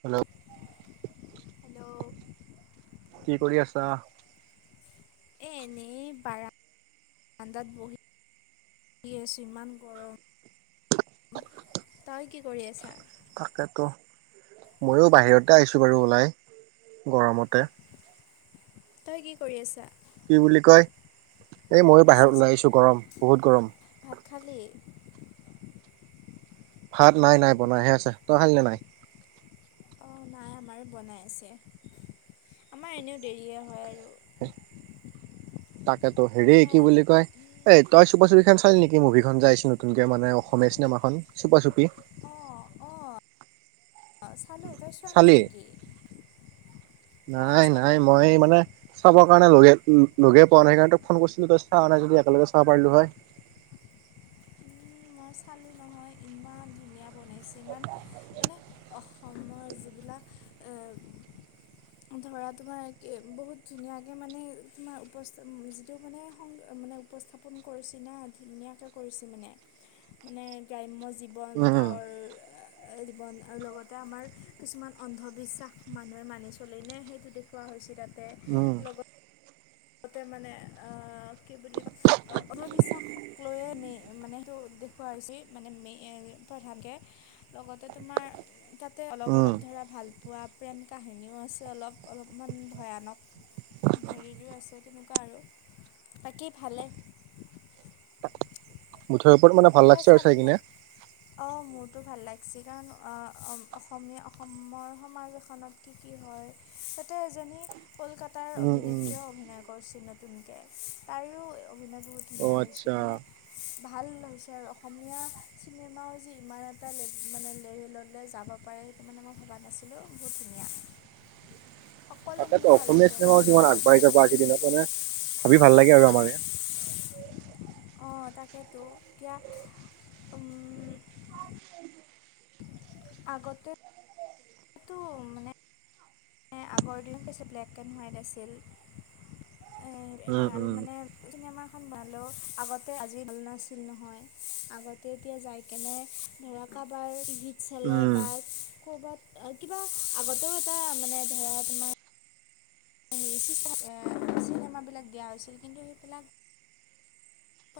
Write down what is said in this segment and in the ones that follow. Hello. Hello কি কৰি আছা? এ এনেই বাৰান্দাত বহি আছো ইমান গৰম। তই কি কৰি আছা? তাকেতো, ময়ো বাহিৰতে আহিছো বাৰু ওলায়, গৰমতে। তই কি কৰি আছা? কি বুলি কয়, এই ময়ো পিছে বাহিৰত ওলাইছো গৰম বহুত গৰম। খালী? ভাত নাই নাই বনাই হে আছে। তই খাল না নাই? অ', নাই আমাৰো বনাই আছে। আমাৰ এনেও দেৰিয়ে হয় আৰু। [unintelligible] তাকেতো হেৰি কি খাল বুলি কয়, এই তই চুপা-চুপিখন চালি নেকি মুভিখন যে আহিছে ন নতুনকে মানে অসমীয়া চিনেমাখন, চুপা-চুপি। চালো তই চোৱা নাই নিকি? নাই-নাই মই মানে চাবৰ কাৰণে লগে-লগে পোৱা নাই সেইকাৰণেটো ফোন কৰিছিলো তই চাৱা নাই যদি একেলগে চাবা পাৰিলো হয়। মই চালো নহয় ইমান ধুনীয়া বনাইছে, ইমান মানে অসমৰ যিবিলাক আহ, উম ধৰা তোমাৰ একে বহুত ধুনীয়াকে মানে তোমাৰ উপস্থ যিটো মানে সং মানে উপস্থাপন কৰিছি না, ধুনীয়াকে কৰিছে মানে। মানে গ্ৰাম্য জীৱন উম গাঁৱৰ আ জীৱন আৰু লগতে আমাৰ কিছুমান অন্ধবিশ্বাস মানুহে মানি চলেনে সেইটো দেখুওৱা হৈছে তাত উম। আগতে মানে আ কি বুলি কয়, অন্ধবিশ্বাসক লৈয়ে মে মানে সেইটো খোৱা হৈছি, মানে মে প্ৰধানকে। লগতে তোমাৰ তাতে উম অলপ-অলপ ধৰা ভাল পোৱা প্ৰেম কাহিনীও আছে অলপ, অলপমান ভয়ানক হেৰিৰো আছে তেনেকুৱা আৰু, বাকী ভালে। [unintelligible] ভাল লাগছি আৰু চাই কিনে। টো ভাল লাগছি, কাৰণ আ অসমীয়া অসমৰ সমাজ এখনত কি কি হয় তাতে এজনী কলকাতাৰ উম উম অভিনেত্ৰীও অভিনয় কৰছি নতুনকে, তাইয়ো অভিনয় বহুত অ ধুনীয়া হৈছে, আচ্ছা মানে ভাল হৈ অসমীয়া চিনেমাও যি ইমান এটা লে মানে লেভেললে যাব পাৰে, সেইটো মানে মই বা নাছিলোঁ বহুত ধুনীয়া। তাকেটো সকলোখিনি ভাল অসমীয়া হৈছে মানে চিনেমাও ইমান আগবাঢ়ি যাব আজিৰ দিনত হয়নে ভাবি ভাল লাগে আৰু আমাৰ এইয়া। অ', তাকেতো এতিয়া উম আগতে টো মানে আগৰ দিন পিছে ব্লেক এণ্ড হোৱাইট আছিল উম এ আৰু উম মানে চিনেমা খন ভালেও আগতে আজি ভাল নাছিল নহয়, আগতে এতিয়া যাইকেনে ধৰক কাবাৰ গি চেলে উম বাৰ ক'বাত কিবা আগতেও এটা মানে ধৰা তোমাৰ চিনেমাবিলাক দিয়া হৈছিল কিন্তু সেইবিলাক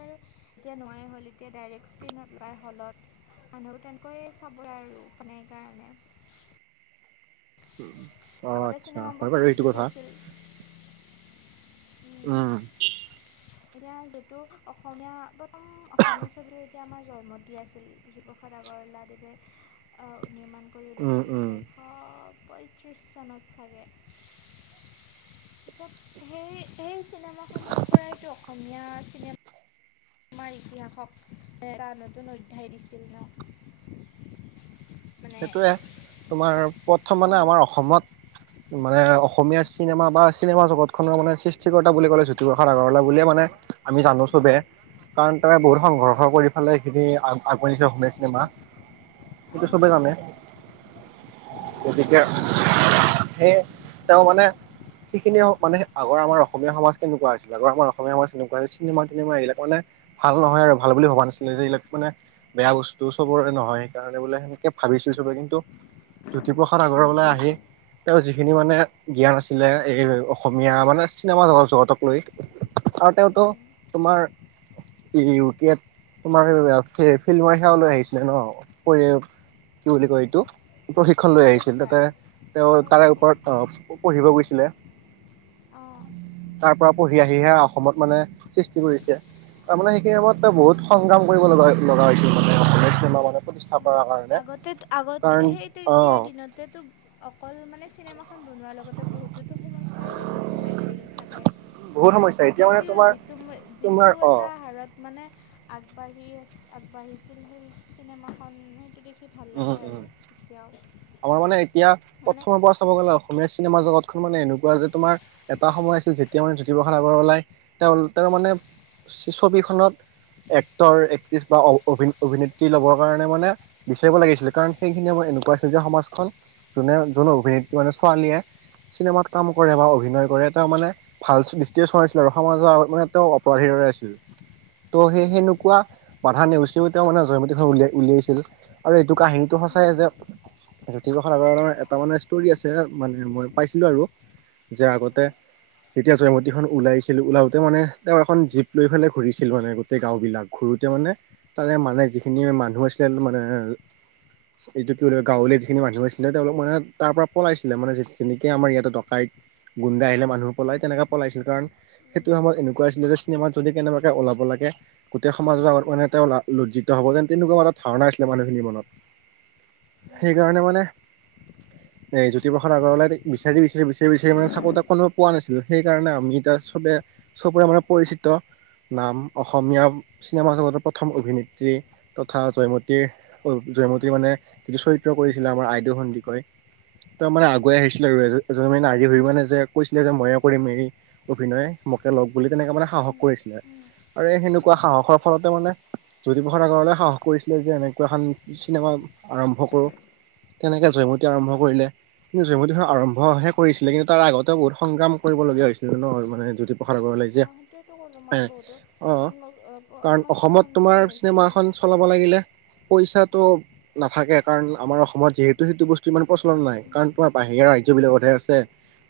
বাৰু এতিয়া নোহোৱাই হ'ল এতিয়া ডাইৰেক্ট স্ক্ৰীণত ওলাই হলত। মানুহো তেনকৈ চাবই আৰু মানে এইকাৰণে। অ', আচ্ছা চিনেমাবোৰ হয় বাৰু এইটো টিভিতো কথা। চাইছিল উম এতিয়া যিহেতু অসমীয়া প্ৰথম অসমীয়া ছবি [unintelligible] জয়মতী আছিল দুইবছৰ আগত। বৰ্লাদেৱে অহ নিৰ্মাণ কৰি উম উলায়াইছিল উম ঊনৈশ পঁয়ত্ৰিছ চনত চাগে। [inaudible] সেই-সেই চিনেমাখনৰ পৰাইতো অসমীয়া চিনেমা তোমাৰ ইতিহাসক এটা নতুন অধ্যায় দিছিল ন' [inaudible] মানে সেইটোৱে তোমাৰ প্ৰথম মানে অঁ আমাৰ অসমত মানে অসমীয়া চিনেমা বা চিনেমা জগতখনৰ মানে সৃষ্টিকৰ্তা বুলি ক'লে জ্যোতিপ্ৰসাদ আগৰৱাক বুলিয়ে মানে আমি জানো সোধে কাৰণ তেওঁয়ে বহুত সংঘৰ্ষ কৰি ফালেই সেইখিনি আগোৱাই নিছে অসমীয়া চিনেমা সেইটো অঁ চবে জানে গতিকে তাকেতো সেয়ে তেওঁ মানে সেইখিনিয়ে মানে আগৰ আমাৰ অসমীয়া সমাজ কেনেকুৱা আছিল, আগৰ আমাৰ অসমীয়া সমাজ কেনেকুৱা ছিল চিনেমা- তিনেমা এইবিলাক মানে ভাল নহয় আৰু ভাল বুলি ভবা নাছিলে যে এইবিলাক মানে বেয়া বস্তু চবৰে নহয় সেইকাৰণে বোলে সেনেকে ভাবিছোঁ চবে কিন্তু জ্যোতিপ্ৰসাদ আগৰৱালাই আহি তেওঁ যিখিনি মানে জ্ঞান আছিলে এই অসমীয়া মানে চিনেমা জগ -জগতক লৈ আৰু তেওঁতো তোমাৰ ই ইও টি আইট তোমাৰ ফিল্মৰ সেৱা লৈ আহিছিলে ন' পৰি কি বুলি কয় এইটো প্ৰশিক্ষ শিক্ষণ লৈ আহিছিল পুৰস্কাৰ তাতে তেওঁ আৰু তাৰে প্ৰশিক্ষণ ওপৰত পঢ়িব গৈছিলে। অহ তাৰ পৰা পঢ়ি আহিহে অসমত মানে সৃষ্টি কৰিছে তাৰ মানে সেইখিনি সময়ত তেওঁ বহুত অঁ সংগ্ৰাম কৰিব লগা -লগা হৈছিল মানে অসমীয়া চিনেমা মানে প্ৰতি তিষ্ঠা কৰাৰ কাৰণে তে আগতে কাৰণ সেই তেতিয়াৰ অ' দিনতে তো অকল মানে খন বনোৱাৰ লগতে বহুতেতো সমস্যাৰো সন্মুখীন হৈছিল চাগে বহুত সমস্যা এতিয়া মানে তথাপিও তোমাৰ যিটো- তোমাৰ যিটো এটা অ' হাৰত মানে আগবাঢ়ি আছ আগবাঢ়িছিল সেই চিনেমাখন সেইটো দে ভাল উম, লাগে আৰু উম। এতিয়াও আমাৰ মানে এতিয়া মানে প্ৰথমৰ পৰা চাব গ'লে অসমীয়া চিনেমা জগতখন মানে এনেকুৱা যে তোমাৰ এটা সময় আছিল যেতিয়া মানে জ্যোতিপ্ৰসাদ আগৰৱালাই তেওঁৰ মানে ছবিখনত এক্টৰ- এক্ট্ৰিছ বা অভিনেত্ৰী ল'বৰ কাৰণে মানে বিচাৰিব লাগিছিলে কাৰণ সেইখিনি মাৰ এনেকুৱা আছিল যে সমাজখন যোনে যোন অভিনেত্ৰী মানে ছোৱালীয়ে চিনেমাত কাম কৰে বা অভিনয় কৰে তেওঁ মানে ভাল দৃষ্টি চৰাইছিলে আৰু সমাজৰ মানে তেওঁ অপৰাধীৰ আছিল। ত' সেই -সেনেকুৱা বাধা নেওচিও তেওঁ মানে জয়মতীখন উলিয়াই- উলিয়াইছিল আৰু এইটো কাহিনীটো সচাই যে জোতি প্ৰসাদ আগৰৱলাৰ আগৰ এটা মানে ষ্টৰি আছে মানে মই পাইছিলো আৰু যে আগতে যেতিয়া জয়মতীখন ওলাইছিল ওলাওতে মানে তেওঁ এখন জীপ লৈ ফেলে ঘূৰিছিল মানে গোটেই গাঁও বিলাক ঘূ গোটে মানে তাৰে মানে যিখিনি মানুহ আছিল মানে গাঁৱলীয়া যিখিনি মানুহ আছিলে তেওঁলোক মানে তাৰ পৰা পলাইছিল মানে যেনেকে আমাৰ ইয়াতে ডকাইত গুণ্ডা আহিলে মানুহ পলাই তেনেকে পলাইছিল কাৰণ সেইটো সময়ত এনেকুৱা আছিলে যে চিনেমাত যদি কেনেবাকে ওলাব লাগে গোটেই সমাজৰ আগত মানে তেওঁ লজ্জিত হ'ব যেন তেনেকুৱা এটা ধাৰণা আছিলে মানুহখিনিৰ মনত সেইকাৰণে মানে এ জ্যোতিপ্ৰসাদ আগৰৱালাই বিচাৰি বিচাৰি বিচাৰি বিচাৰি মানে থাকো এটা কোনোব পোৱা নাছিল, সেই কাৰণে আমি কিতা চবে চবৰে মানে পৰিচিত নাম অসমীয়া চিনেমাজগতৰ প্ৰথম অভিনেত্ৰী তথা জয়মতীৰ জয়মতীৰ মানে যিটো চৰিত্ৰ কৰিছিলে আমাৰ আইদেউ সন্দিকৈ। তেওঁ মানে আগুৱাই আহিছিলে আৰু এজন এজনী নাৰী হৈ মানে যে কৈছিলে যে মইও কৰিম এই অভিনয়। মোকে লওঁক বুলি। তেনেকে মানে সাহস কৰিছিলে আৰু সেনেকুৱা সাহসৰ ফলতে মানে জ্যোতিপ্ৰসাদ আগৰৱালাই সাহস কৰিছিলে যে এনেকুৱা এখন চিনেমা আৰম্ভ কৰো। তেনেকে জয়মতী আৰম্ভ কৰিলে। কিন্তু জয়মতীখন আৰম্ভহে কৰিছিলে। কিন্তু তাৰ আগতেও বহুত সংগ্ৰাম কৰিবলগীয়া হৈছিলে ন। মানে জ্যোতি আহ সেইটোৱেটো কলো মই বহুতো অ সন্মুখ কাৰণ সমস্যাৰ অসমত তোমাৰ সন্মুখীন চিনেমা হৈছিল। এখন চলাব লাগিলে পইচাটো নাথাকে। কাৰণ আমাৰ অসমত যিহেতু সেইটো বস্তু ইমান প্ৰচলন নাই, কাৰণ উম, তোমাৰ বাহিৰা ৰাজ্যবিলাকতহে আছে।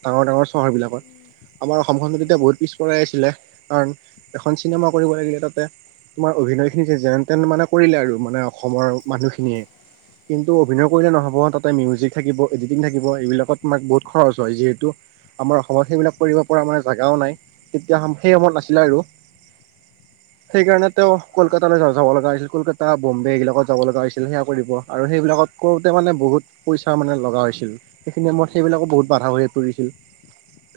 ডাঙৰ-ডাঙৰ চহৰ বিলাকত। উম। আমাৰ অসমখন অঁ তেতিয়া বহুত পিছপৰাই আছিলে। কাৰণ এখন চিনেমা কৰিব লাগিলে তাতে তোমাৰ অভিনয়খিনি যে যেন তেন মানে কৰিলে আৰু মানে অসমৰ মানুহখিনিয়ে। কিন্তু অভিনয় কৰিলে নহ'ব ন। তাতে মিউজিক থাকিব, এডিটিং থাকিব। এইবিলাকত তোমাৰ বহুত খৰচ হয়। যিহেতু আমাৰ অসমত সেইবিলাক কৰিব পৰা আমাৰ জাগাও নাই। তেতিয়া সেই সময়ত নাছিলে আৰু। সেইকাৰণে তেওঁ কলকাতালৈ য যাব লগা হৈছিল। কলকাতা, বম্বে এইবিলাকত যাব লগা হৈছিল। সেই কৰিব আৰু সেইবিলাকত কৰোতে মানে বহুত পইচা মানে লগা হৈছিল। সেইখিনি সময়ত মই সেইবিলাকো বহুত বাধা [unintelligible] কৰিছিল।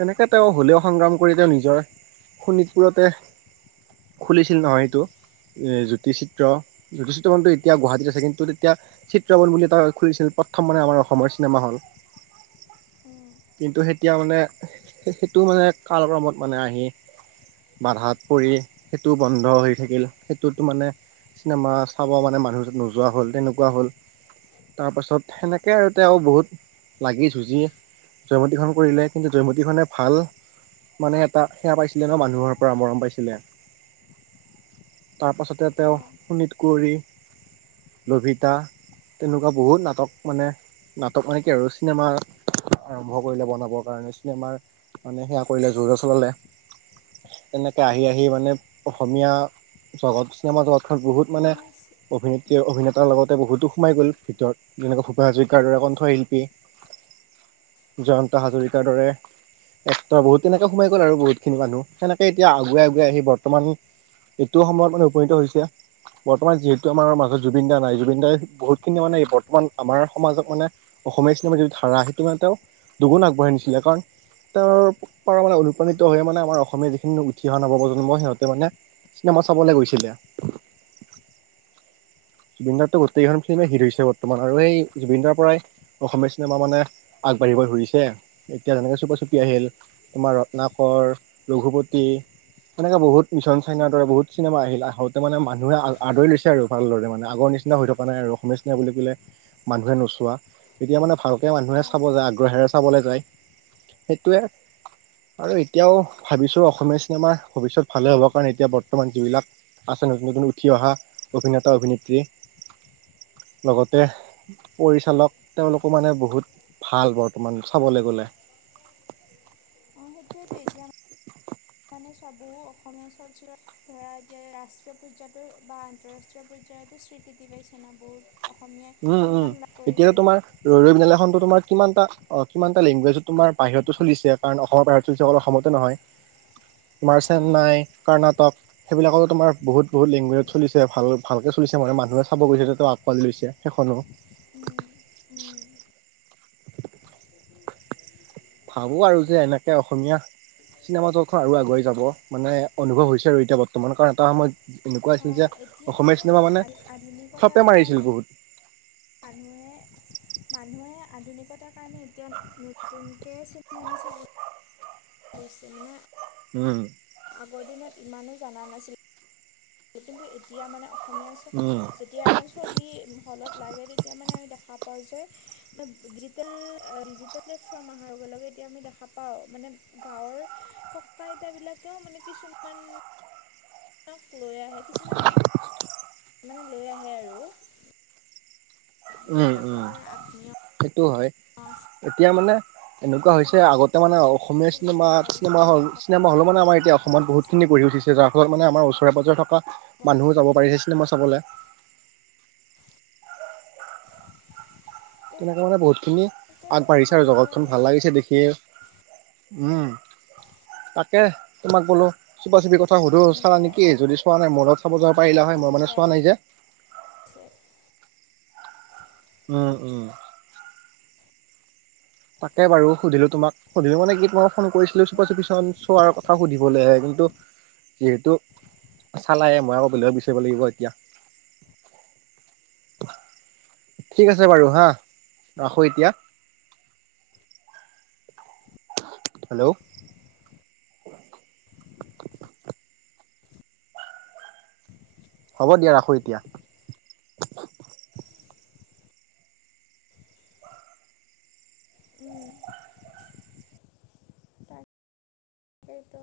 তেনেকে তেওঁ হ'লেও সংগ্ৰাম কৰি তেওঁ নিজৰ শোণিতপুৰতে খুলিছিল নহয় এইটো। এ জ্যোতি চিত্ৰ জ্যোতি চিত্ৰবনটো এতিয়া গুৱাহাটীত আছে কিন্তু এতিয়া চিত্ৰবন বুলি এটা খুুলিছিল। প্ৰথম মানে আমাৰ অসমৰ চিনেমাহল। কিন্তু এতিয়া মানে সেইটো মানে কালক্ৰমত মানে আহি বাধাত পৰি সেইটো বন্ধ হৈ থাকিল। সেইটোতো মানে চিনেমা চাব মানে মানুহ নোযোৱা হল, তেনেকুৱা হল। তাৰ পাছত সেনেকে আৰু তেওঁ বহুত লাগি যুঁজি জয়মতীখন কৰিলে। কিন্তু জয়মতীখনে ভাল মানে এটা সেয়া পাইছিলে ন মানুহৰ পৰা মৰম পাইছিলে। তাৰ পাছতে তেওঁ অঁ শোণিত কুঁৱৰী, লভিত [unintelligible] তেনেকুৱা বহুত নাটক মানে নাটক, মানে কি আৰু চিনেমা আৰম্ভ কৰিলে বনাবৰ কাৰণে। চিনেমাৰ মানে সেয়া কৰিলে যো-জা চলালে। তেনেকে আহি-আহি মানে অসমীয়া জগত চিনেমা জগত বহুত মানে অভিনেত্ৰী-অভিনেতাৰ লগত তাতে বহুতো সোমাই গ'ল ভিতৰত। যেনেকৈ ভূপেন হাজৰিকাৰ দৰে কণ্ঠশিল্পী জয়ন্ত হাজৰিকাৰৰ দৰে [unintelligible] বহুত তেনেকে সোমাই গ'ল আৰু বহুত খিনি মানুহ। সেনেকে এতিয়া আগুৱাই আগুৱাই আহি বৰ্তমান এইটো সময়ত মানে উপনীত হৈছে। বৰ্তমান যিহেতু আমাৰ মাজত জুবিন দা নাই। জুবিন দাই বহুত খিনি মানে বৰ্তমান আমাৰ সমাজত মানে অসমীয়া চিনেমা যিটো ধাৰা সেইটো মানে তেওঁ দুুগুণ আগবঢ়াই নিছিলে কাৰণ তাৰ পৰা মানে অনুপ্ৰাণিত হৈ মানে আমাৰ অসমীয়া যিখিনি উঠি অহা নৱপ্ৰজন্ম, সিহঁতে মানে চিনেমা চাবলে গৈছিলে। [unintelligible] গোটেই কেইখন ফিল্মে হিট হৈছে বৰ্তমান আৰু সেই জুবিন দাৰ পৰাই অসমীয়া চিনেমা মানে আগবাঢ়িবলে ধৰি [unintelligible] এতিয়া যেনেকে চুপা চুপি আহিল। তোমাৰ ৰত্নাকৰ, ৰঘুপতি সেনেকে বহুত মিছন চাইনাৰ দৰে উম, বহুত চিনেমা আহিল। আহোতে মানে মানুহে আহ আদৰি লৈছে আৰু ভালদৰে। মানে আগৰ নিচিনা নিচিনা হৈ থকা নাই আৰু অসমীয়া চিনিমা বুলি কলে মানুহে নোচোৱা। তেতিয়া মানে ভালকে মানুহে অঁ চাব যায় আগ্ৰহেৰে চাবলৈ যায়। সেইটোৱে। আৰু এতিয়াও ভাবিছো অসমীয়া চিনেমাৰ ভৱিষ্যত ভালে হ'ব। কাৰণ এতিয়া বৰ্তমান যিবিলাক আছে নতুন -নতুন উঠি অহা অভিনেতা- অভিনেত্ৰী। লগতে পৰিচালক, তেওঁলোকো মানে বহুত ভাল বৰ্তমান চাবলে গ'লে। [unintelligible] অহ, সেইটোৱেতো এতিয়া [inaudible] মানে চবোহো অসমীয়া চলচিত্ৰ ধৰা এতিয়া ৰাষ্ট্ৰীয় পৰ্যাতো বা আন্তঃৰাষ্ট্ৰীয় পৰ্যায়তো শ্ৰীকৃতি পাইছে না বহুত। অসমীয়াই উম -উম সন্মান লাভ এতিয়া কৰিছে তোমাৰ ৰৈ ৰৈ বিনালে খনতো মানে তোমাৰ কিমানটা অহ, কিমানটা লেংগুৱেজ তোমাৰ বাহিৰতো চলিছে কাৰণ অসমৰ বাহিৰটো চলিছে অকল অসমতে নহয় তোমাৰ অঁ চেন্নাই, কৰ্ণাটক সেইবিলাকতো তোমাৰ বহুত- বহুত লেংগুৱেজত চলিছে ভাল - ভালকে চলিছে মানে মানুহে চাব গৈছে ত' আকোৱালি লৈছে সেইখনো। ভাবো আৰু যে এনেকে অসমীয়া চিনেমা জগতখন আৰু এইটোতো আগুৱাই যাব মানে অনুভৱ হৈছে আৰু এতিয়া বৰ্তমান কাৰণ এটা সময়ত এনেকুৱা অঁ যে এতিয়া অসমীয়া চিনেমা চোৱা মানে আধু- আধুনিকতাৰ সাপে কাৰণে মাৰিছিল বহুত। মানুহে মানুহে আধুনিকতাৰ কাৰণে এতিয়া নতুনকে চিনেমা চাব গৈছে মানে উম আগৰ দিনত ইমানো জানা নাছিল, কিন্তু এতিয়া মানে অসমীয়া শো উম যেতিয়া এখন ছবি হলত লাগে তেতিয়া মানে আমি দেখা পাও যে ডিজিটেল -ডিজিটেল প্লেটফৰ্ম আহাৰ লগে -লগে এতিয়া আমি দেখা পাওঁ মানে গাঁৱৰ, ককা আইতা বিলাকেও মানে কিছুমান [inaudible] লৈ আহে কিছুমানে- মানে লৈ আহে আৰু। [inaudible] যিবিলাকৰ দৰে আত্মীয় এইটো হয়, আছে এতিয়া মানে এনেকুৱা হৈছে তেওঁলোকে আগতে মানে অসমীয়া লৈ আহে আৰু চিনেমাত-চিনেমা হল দেখুৱাব -চিনেমা হল মানে আমাৰ এতিয়া অসমত বা বহুত চাব খিনি গঢ়ি উঠিছে। যাৰ ফলত মানে আমাৰ ওচৰে -পাজৰে থকা মানুহো যাব পাৰিছে চিনেমা চাবলে। তেনেকে মানে বহুতখিনি তেনেকে আগবাঢ়িছে আৰু ভালে লাগে জগতখন ভাল লাগিছে দেখিয়ে উম, তাকে তোমাক বোলো চুপা - চুপি চাওঁ সুধো চালা এনেকে নেকি আগ যদি চোৱা নাই মৰ লগত চাব যাব পাৰিলা হয় মই আগবাঢ়ি মানে যাই চোৱা নাই যে [inaudible] আছে উম -উম। তাকে বাৰু সুধিলো তোমাক সুধিলো মানে কি তোমাক ফোন কৰিছিলো চুপা - সেইটোৱে চুপি চন চোৱাৰ কথা সুধিবলে কিন্তু যিহেতু চালায়ে মই আকৌ বেলেগত বিচাৰিব লাগিব এতিয়া [inaudible] ঠিক আছে বাৰু হা, ৰাখো এতিয়া। হেল্ল', [inaudible] হ'ব দিয়া ৰাখো এতিয়া। উম সেইটো